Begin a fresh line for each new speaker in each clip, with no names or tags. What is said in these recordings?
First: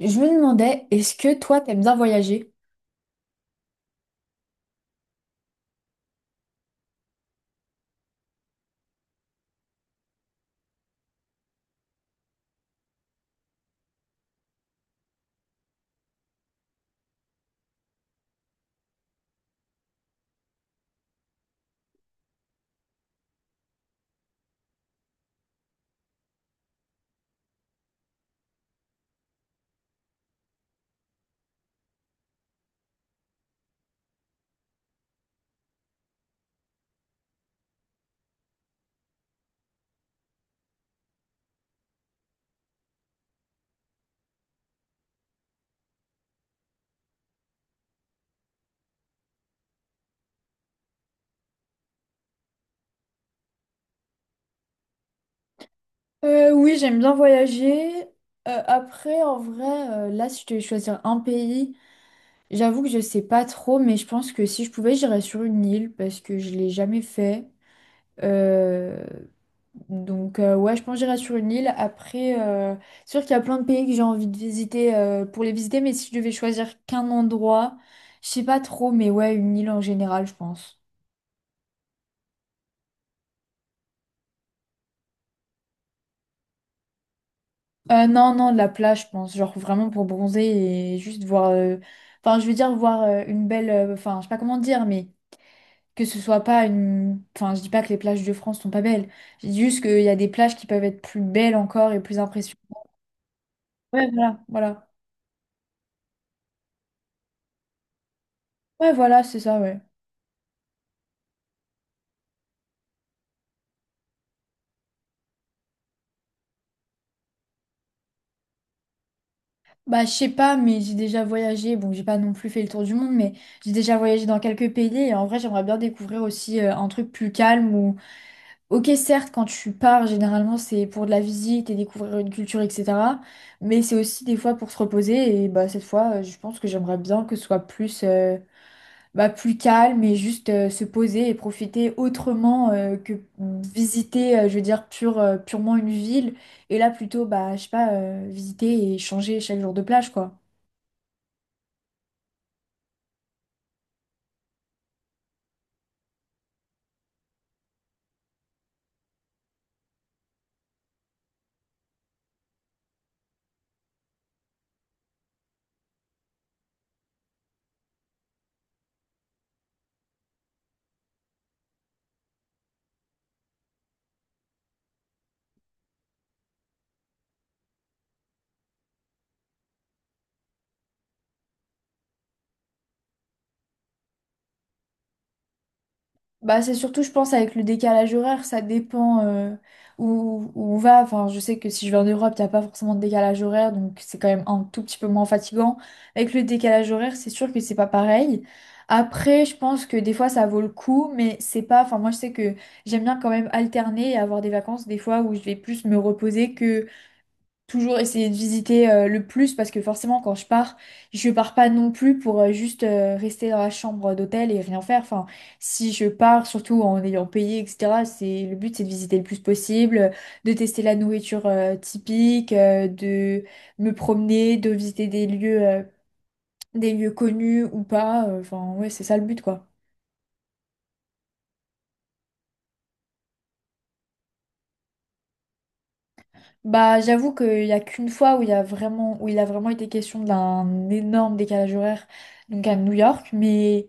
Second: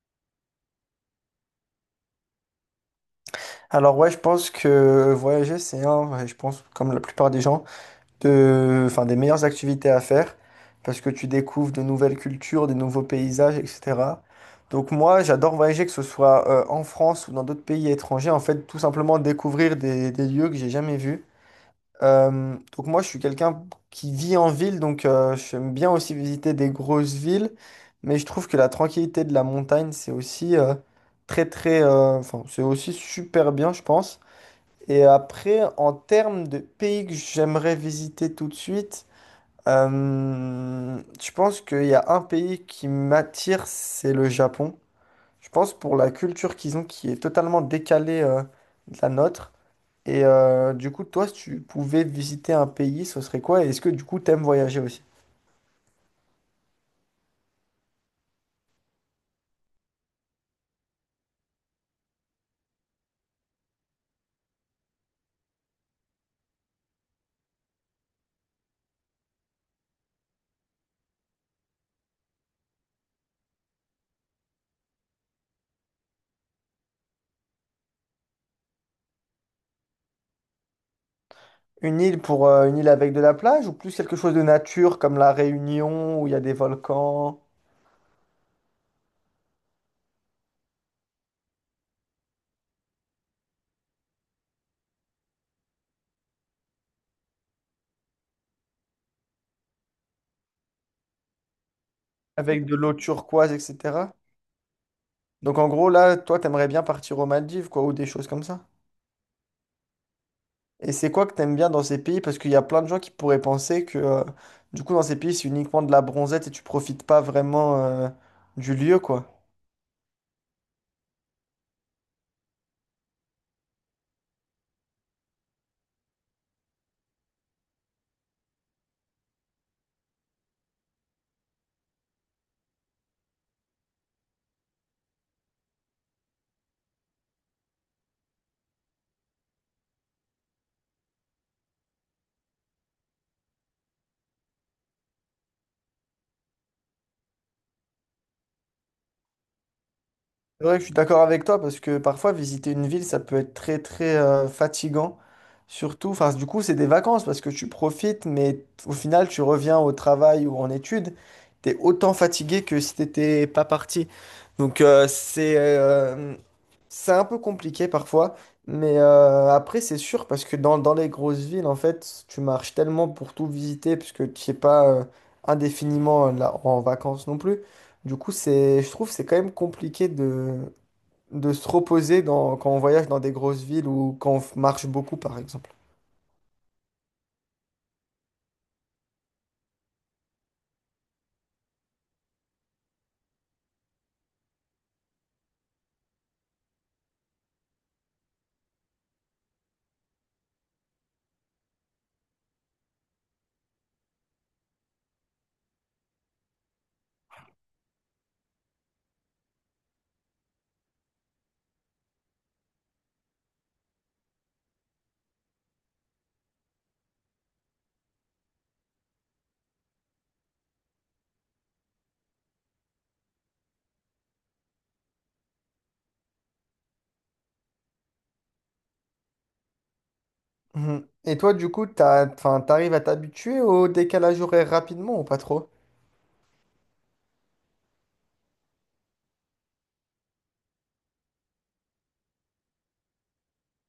Je me demandais, est-ce que toi, t'aimes bien voyager?
Alors ouais, je pense que voyager, c'est un, je pense, comme la plupart des gens, enfin, des meilleures activités à faire, parce que tu découvres de nouvelles cultures, des nouveaux paysages, etc. Donc moi, j'adore voyager, que ce soit en France ou dans d'autres pays étrangers, en fait, tout simplement découvrir des lieux que j'ai jamais vus. Donc moi, je suis quelqu'un qui vit en ville, donc j'aime bien aussi visiter des grosses villes, mais je trouve que la tranquillité de la montagne, c'est aussi très, très, enfin, c'est aussi super bien, je pense. Et après, en termes de pays que j'aimerais visiter tout de suite, je pense qu'il y a un pays qui m'attire, c'est le Japon. Je pense pour la culture qu'ils ont qui est totalement décalée de la nôtre. Et du coup, toi, si tu pouvais visiter un pays, ce serait quoi? Et est-ce que du coup, t'aimes voyager aussi?
Oui, j'aime bien voyager. Après, en vrai, là, si je devais choisir un pays, j'avoue que je sais pas trop, mais je pense que si je pouvais, j'irais sur une île parce que je l'ai jamais fait. Euh, Donc, ouais, je pense que j'irais sur une île. Après, c'est sûr qu'il y a plein de pays que j'ai envie de visiter pour les visiter, mais si je devais choisir qu'un endroit, je sais pas trop, mais ouais, une île en général, je pense.
Une île pour une île avec de la plage ou plus quelque chose de nature comme la Réunion où il y a des volcans,
Non, non, de la plage, je pense. Genre vraiment pour bronzer et juste voir. Enfin, je veux dire, voir une belle. Enfin, je sais pas comment dire, mais que ce soit pas une. Enfin, je dis pas que les plages de France sont pas belles. Je dis juste qu'il y a des plages qui peuvent être plus belles encore et plus impressionnantes.
avec de l'eau turquoise,
Ouais,
etc.
voilà, voilà.
Donc en gros, là, toi, t'aimerais bien partir aux Maldives, quoi, ou des choses comme ça.
Ouais, voilà, c'est ça, ouais.
Et c'est quoi que t'aimes bien dans ces pays? Parce qu'il y a plein de gens qui pourraient penser que, du coup, dans ces pays, c'est uniquement de la bronzette et tu profites pas vraiment, du lieu, quoi.
Bah, je sais pas, mais j'ai déjà voyagé. Bon, j'ai pas non plus fait le tour du monde, mais j'ai déjà voyagé dans quelques pays et en vrai, j'aimerais bien découvrir aussi un truc plus calme. Ok, certes, quand tu pars, généralement, c'est pour de la visite et découvrir une culture, etc. Mais c'est aussi des fois pour se reposer. Et bah, cette fois, je pense que j'aimerais bien que ce soit plus, bah, plus calme et juste se poser et profiter autrement que visiter, je veux dire, purement une ville. Et là, plutôt, bah, je sais pas, visiter et changer chaque jour de plage, quoi.
C'est vrai que je suis d'accord avec toi parce que parfois visiter une ville ça peut être très très fatigant, surtout enfin du coup c'est des vacances parce que tu profites mais au final tu reviens au travail ou en études. T'es autant fatigué que si t'étais pas parti, donc c'est un peu compliqué parfois. Mais après c'est sûr parce que dans les grosses villes en fait tu marches tellement pour tout visiter puisque tu n'es pas indéfiniment là en vacances non plus. Du coup, je trouve c'est quand même compliqué de se reposer quand on voyage dans des grosses villes ou quand on marche beaucoup, par exemple.
Bah, c'est surtout, je pense, avec le décalage horaire, ça dépend où on va. Enfin, je sais que si je vais en Europe, t'as pas forcément de décalage horaire, donc c'est quand même un tout petit peu moins fatigant. Avec le décalage horaire, c'est sûr que c'est pas pareil. Après, je pense que des fois, ça vaut le coup, mais c'est pas. Enfin, moi, je sais que j'aime bien quand même alterner et avoir des vacances, des fois, où je vais plus me reposer, toujours essayer de visiter le plus parce que forcément quand je pars pas non plus pour juste rester dans la chambre d'hôtel et rien faire. Enfin, si je pars, surtout en ayant payé, etc., c'est le but, c'est de visiter le plus possible, de tester la nourriture typique, de me promener, de visiter des lieux connus ou pas. Enfin, ouais, c'est ça le but quoi.
Mhm. Et toi, du coup, enfin, t'arrives à t'habituer au décalage horaire rapidement ou pas trop?
Bah, j'avoue qu'il y a qu'une fois où il y a vraiment, où il a vraiment été question d'un énorme décalage horaire, donc à New York, mais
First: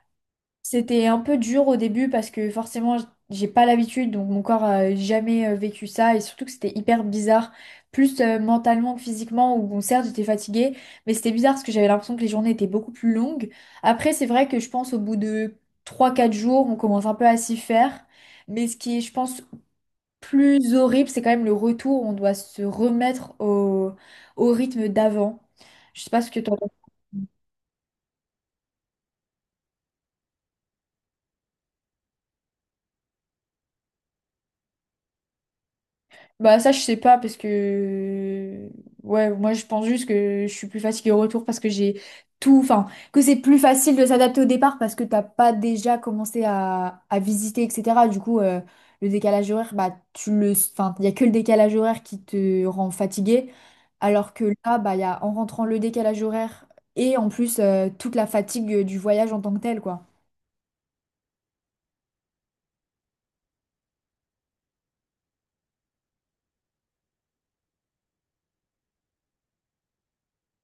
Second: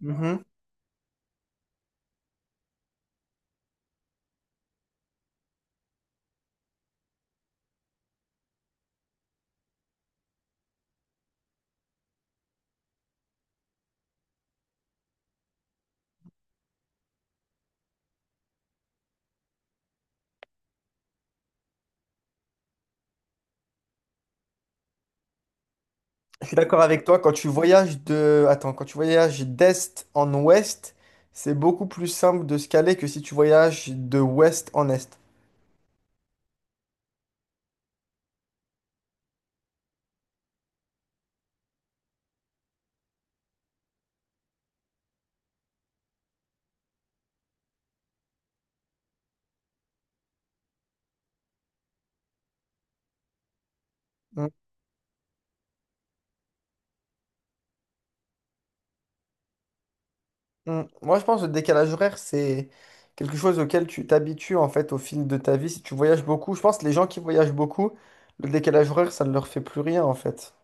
Mhm.
c'était un peu dur au début parce que forcément j'ai pas l'habitude, donc mon corps a jamais vécu ça, et surtout que c'était hyper bizarre plus mentalement que physiquement, où bon certes j'étais fatiguée, mais c'était bizarre parce que j'avais l'impression que les journées étaient beaucoup plus longues. Après c'est vrai que je pense au bout de trois quatre jours on commence un peu à s'y faire, mais ce qui est je pense plus horrible c'est quand même le retour, on doit se remettre au, au rythme d'avant. Je sais pas ce que
Je suis
toi...
d'accord avec toi, quand tu voyages Attends, quand tu voyages d'est en ouest, c'est beaucoup plus simple de se caler que si tu voyages de ouest en est.
Bah ça je sais pas parce que ouais moi je pense juste que je suis plus fatiguée au retour parce que j'ai tout, enfin, que c'est plus facile de s'adapter au départ parce que t'as pas déjà commencé à visiter etc. Du coup le décalage horaire bah tu le, enfin il y a que le décalage horaire qui te rend fatigué, alors que là bah il y a en rentrant le décalage horaire et en plus toute la fatigue du voyage en tant que tel quoi.
Mm. Moi, je pense que le décalage horaire, c'est quelque chose auquel tu t'habitues en fait au fil de ta vie. Si tu voyages beaucoup, je pense que les gens qui voyagent beaucoup, le décalage horaire, ça ne leur fait plus rien en fait.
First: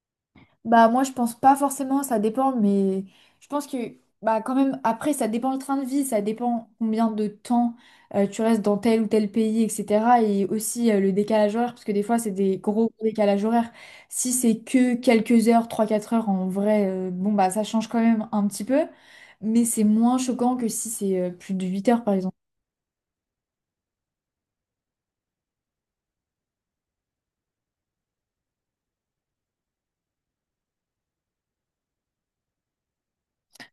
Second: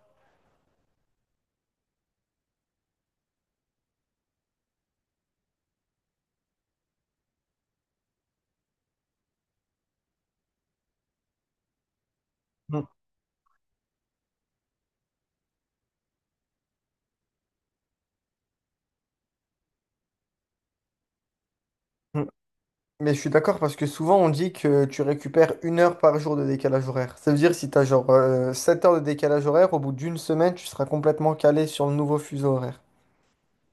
Bah moi je pense pas forcément, ça dépend, mais je pense que bah quand même après ça dépend le train de vie, ça dépend combien de temps tu restes dans tel ou tel pays, etc. Et aussi le décalage horaire, parce que des fois c'est des
Mm,
gros décalages horaires. Si c'est que quelques heures, trois quatre heures en vrai, bon bah ça change quand même un petit peu, mais c'est moins choquant que si c'est plus de 8 heures par
mm.
exemple.
Mais je suis d'accord parce que souvent on dit que tu récupères une heure par jour de décalage horaire. Ça veut dire si tu as genre 7 heures de décalage horaire, au bout d'une semaine, tu seras complètement calé sur le nouveau fuseau horaire.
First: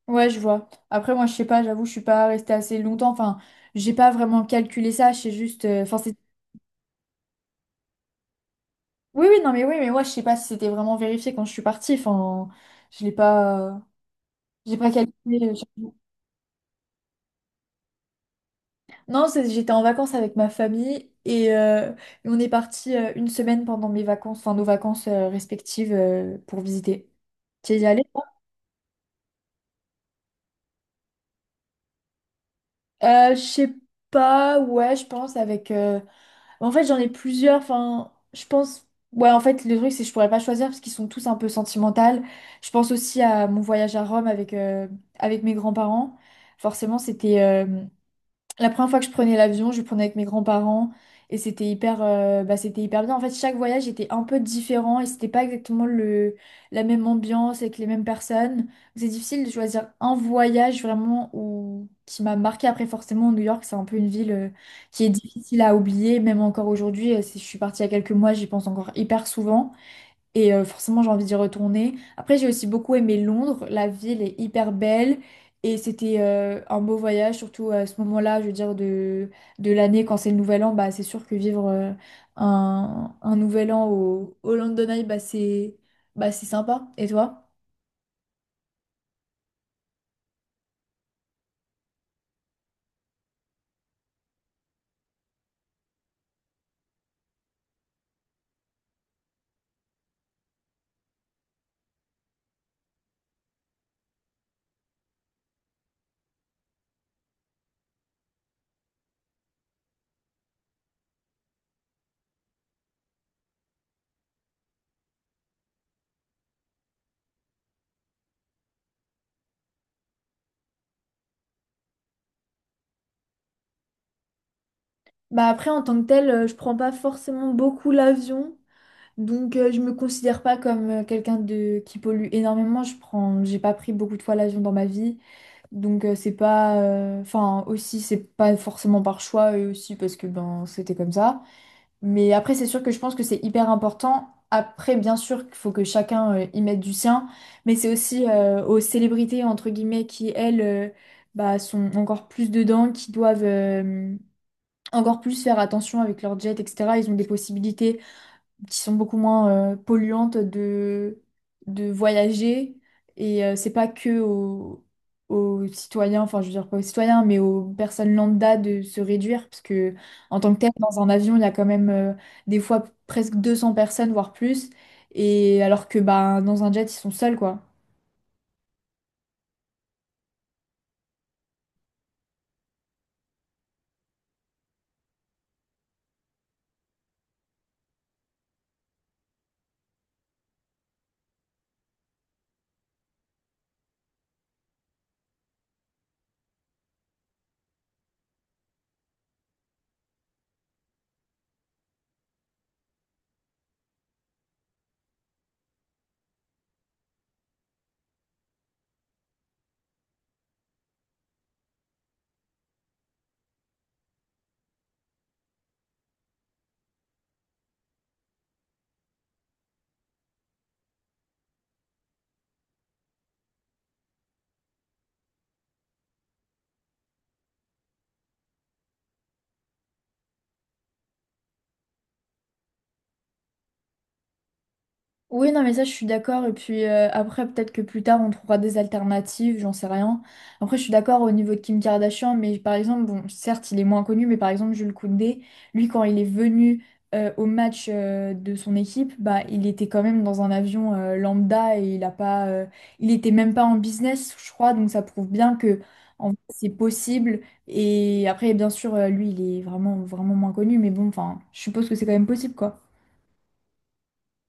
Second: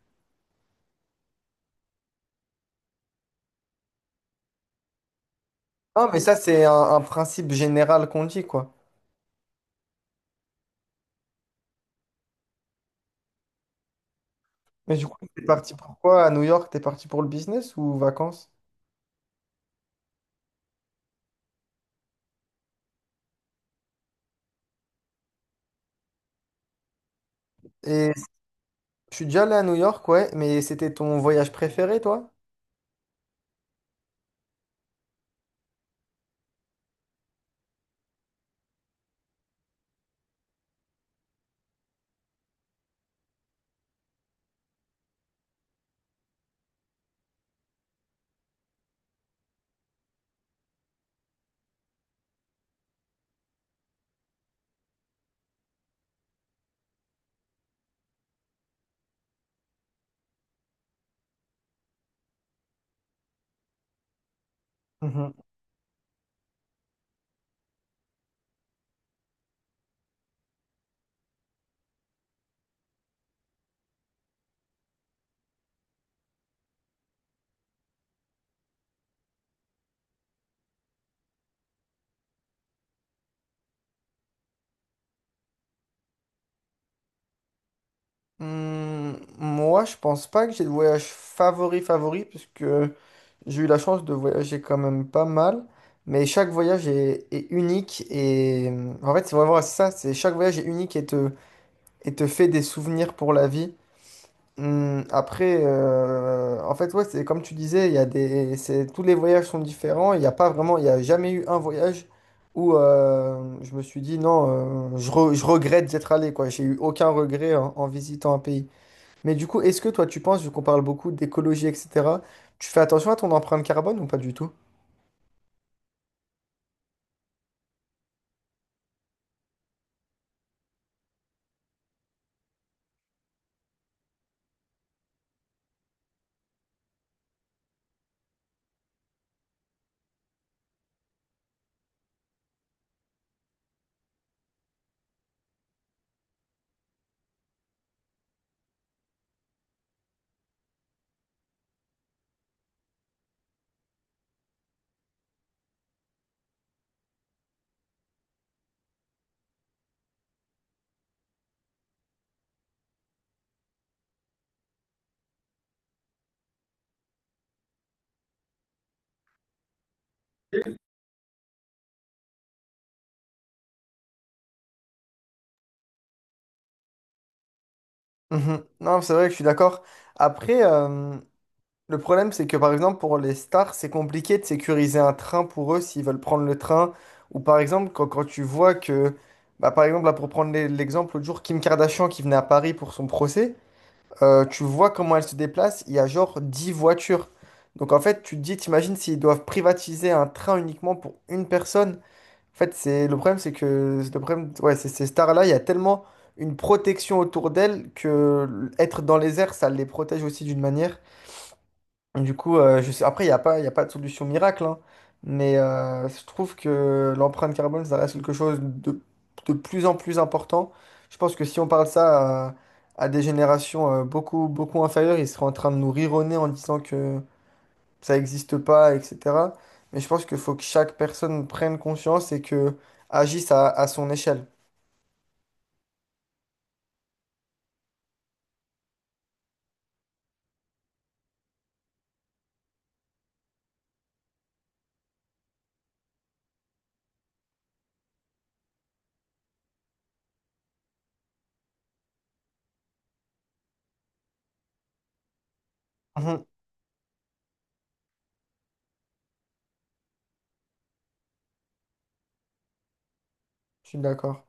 Ouais je vois. Après moi je sais pas, j'avoue je suis pas restée assez longtemps, enfin j'ai pas vraiment calculé ça, je sais juste, enfin
Non,
c'est...
mais ça, c'est un principe général qu'on dit quoi.
Oui, oui, non, mais oui, mais moi, je sais pas si c'était vraiment vérifié quand je suis partie. Enfin, je l'ai pas, j'ai pas
Mais du coup, t'es
calculé.
parti pour quoi à New York? T'es parti pour le business ou vacances?
Non, j'étais en vacances avec ma famille et on est parti une semaine pendant mes vacances, enfin nos vacances respectives pour visiter. Tu es y allée?
Et je suis déjà allé à New York, ouais, mais c'était ton voyage préféré, toi?
Je sais pas, ouais, je pense avec. En fait, j'en ai plusieurs. Enfin, je pense. Ouais, en fait, le truc, c'est que je pourrais pas choisir parce qu'ils sont tous un peu sentimentaux. Je pense aussi à mon voyage à Rome avec, avec mes grands-parents. Forcément, c'était la première fois que je prenais l'avion, je le prenais avec mes grands-parents et c'était hyper, c'était hyper bien. En fait, chaque voyage était un peu différent et c'était pas exactement le, la même ambiance avec les mêmes personnes. C'est difficile de choisir un voyage vraiment où, qui m'a marqué. Après, forcément, New York, c'est un peu une ville, qui est
Mhm.
difficile à oublier, même encore aujourd'hui. Si je suis partie il y a quelques mois, j'y pense encore hyper souvent. Et forcément, j'ai envie d'y retourner. Après, j'ai aussi beaucoup aimé Londres. La ville est hyper belle. Et c'était un beau voyage, surtout à ce moment-là, je veux dire, de l'année, quand c'est le nouvel an. Bah, c'est sûr que vivre un nouvel an au London Eye, bah, c'est sympa. Et toi?
Hmm, moi, je pense pas que j'ai le voyage favori favori, puisque j'ai eu la chance de voyager quand même pas mal. Mais chaque voyage est unique et en fait, c'est vraiment ça, c'est chaque voyage est unique et te fait des souvenirs pour la vie. Hmm, après, en fait, ouais, c'est comme tu disais, il y a des, c'est, tous les voyages sont différents. Il n'y a pas vraiment, il y a jamais eu un voyage où je me suis dit non, je regrette d'être allé, quoi. J'ai eu aucun regret en visitant un pays. Mais du coup, est-ce que toi, tu penses, vu qu'on parle beaucoup d'écologie, etc., tu fais attention à ton empreinte carbone ou pas du tout?
Bah, après, en tant que tel, je prends pas forcément beaucoup l'avion. Donc, je me considère pas comme quelqu'un de qui pollue énormément. Je prends, j'ai pas pris beaucoup de fois l'avion dans ma vie. Donc c'est pas, enfin aussi c'est pas forcément par choix et aussi parce que ben c'était comme ça. Mais après c'est sûr que je pense que c'est hyper important. Après bien sûr qu'il faut que chacun y mette du sien, mais c'est aussi aux célébrités entre guillemets qui elles sont encore plus dedans, qui doivent encore plus faire attention avec leur jet etc. Ils ont des possibilités qui sont beaucoup moins polluantes de voyager. Et c'est pas que aux, aux citoyens, enfin je veux dire pas aux citoyens, mais aux personnes lambda de se réduire, parce que en tant que tel, dans un avion, il y a quand même des fois presque 200 personnes, voire plus. Et alors que bah, dans un jet, ils sont seuls, quoi.
Mhm. Non, c'est vrai que je suis d'accord. Après, le problème, c'est que par exemple, pour les stars, c'est compliqué de sécuriser un train pour eux s'ils veulent prendre le train. Ou par exemple, quand tu vois que, bah, par exemple, là, pour prendre l'exemple, l'autre jour, Kim Kardashian qui venait à Paris pour son procès, tu vois comment elle se déplace, il y a genre 10 voitures. Donc en fait, tu te dis, t'imagines s'ils doivent privatiser un train uniquement pour une personne. En fait, c'est le problème, c'est que le problème, ouais, c'est ces stars-là, il y a tellement une protection autour d'elles que être dans les airs, ça les protège aussi d'une manière. Du coup, après, il n'y a pas, il a pas de solution miracle, hein. Mais je trouve que l'empreinte carbone, ça reste quelque chose de plus en plus important. Je pense que si on parle ça à des générations beaucoup, beaucoup inférieures, ils seraient en train de nous rironner en disant que ça n'existe pas, etc. Mais je pense qu'il faut que chaque personne prenne conscience et que agisse à son échelle.
Oui, non, mais ça, je suis d'accord. Et puis après, peut-être que plus tard, on trouvera des alternatives, j'en sais rien. Après, je suis d'accord au niveau de Kim Kardashian, mais par exemple, bon, certes, il est moins connu, mais par exemple, Jules Koundé, lui, quand il est venu au match de son équipe, bah, il était quand même dans un avion lambda et il a pas, il était même pas en business, je crois. Donc, ça prouve bien que en fait,
Mhm.
c'est possible. Et après, bien sûr, lui, il est vraiment, vraiment moins connu, mais bon, enfin, je suppose que c'est quand même possible, quoi.
Je suis d'accord.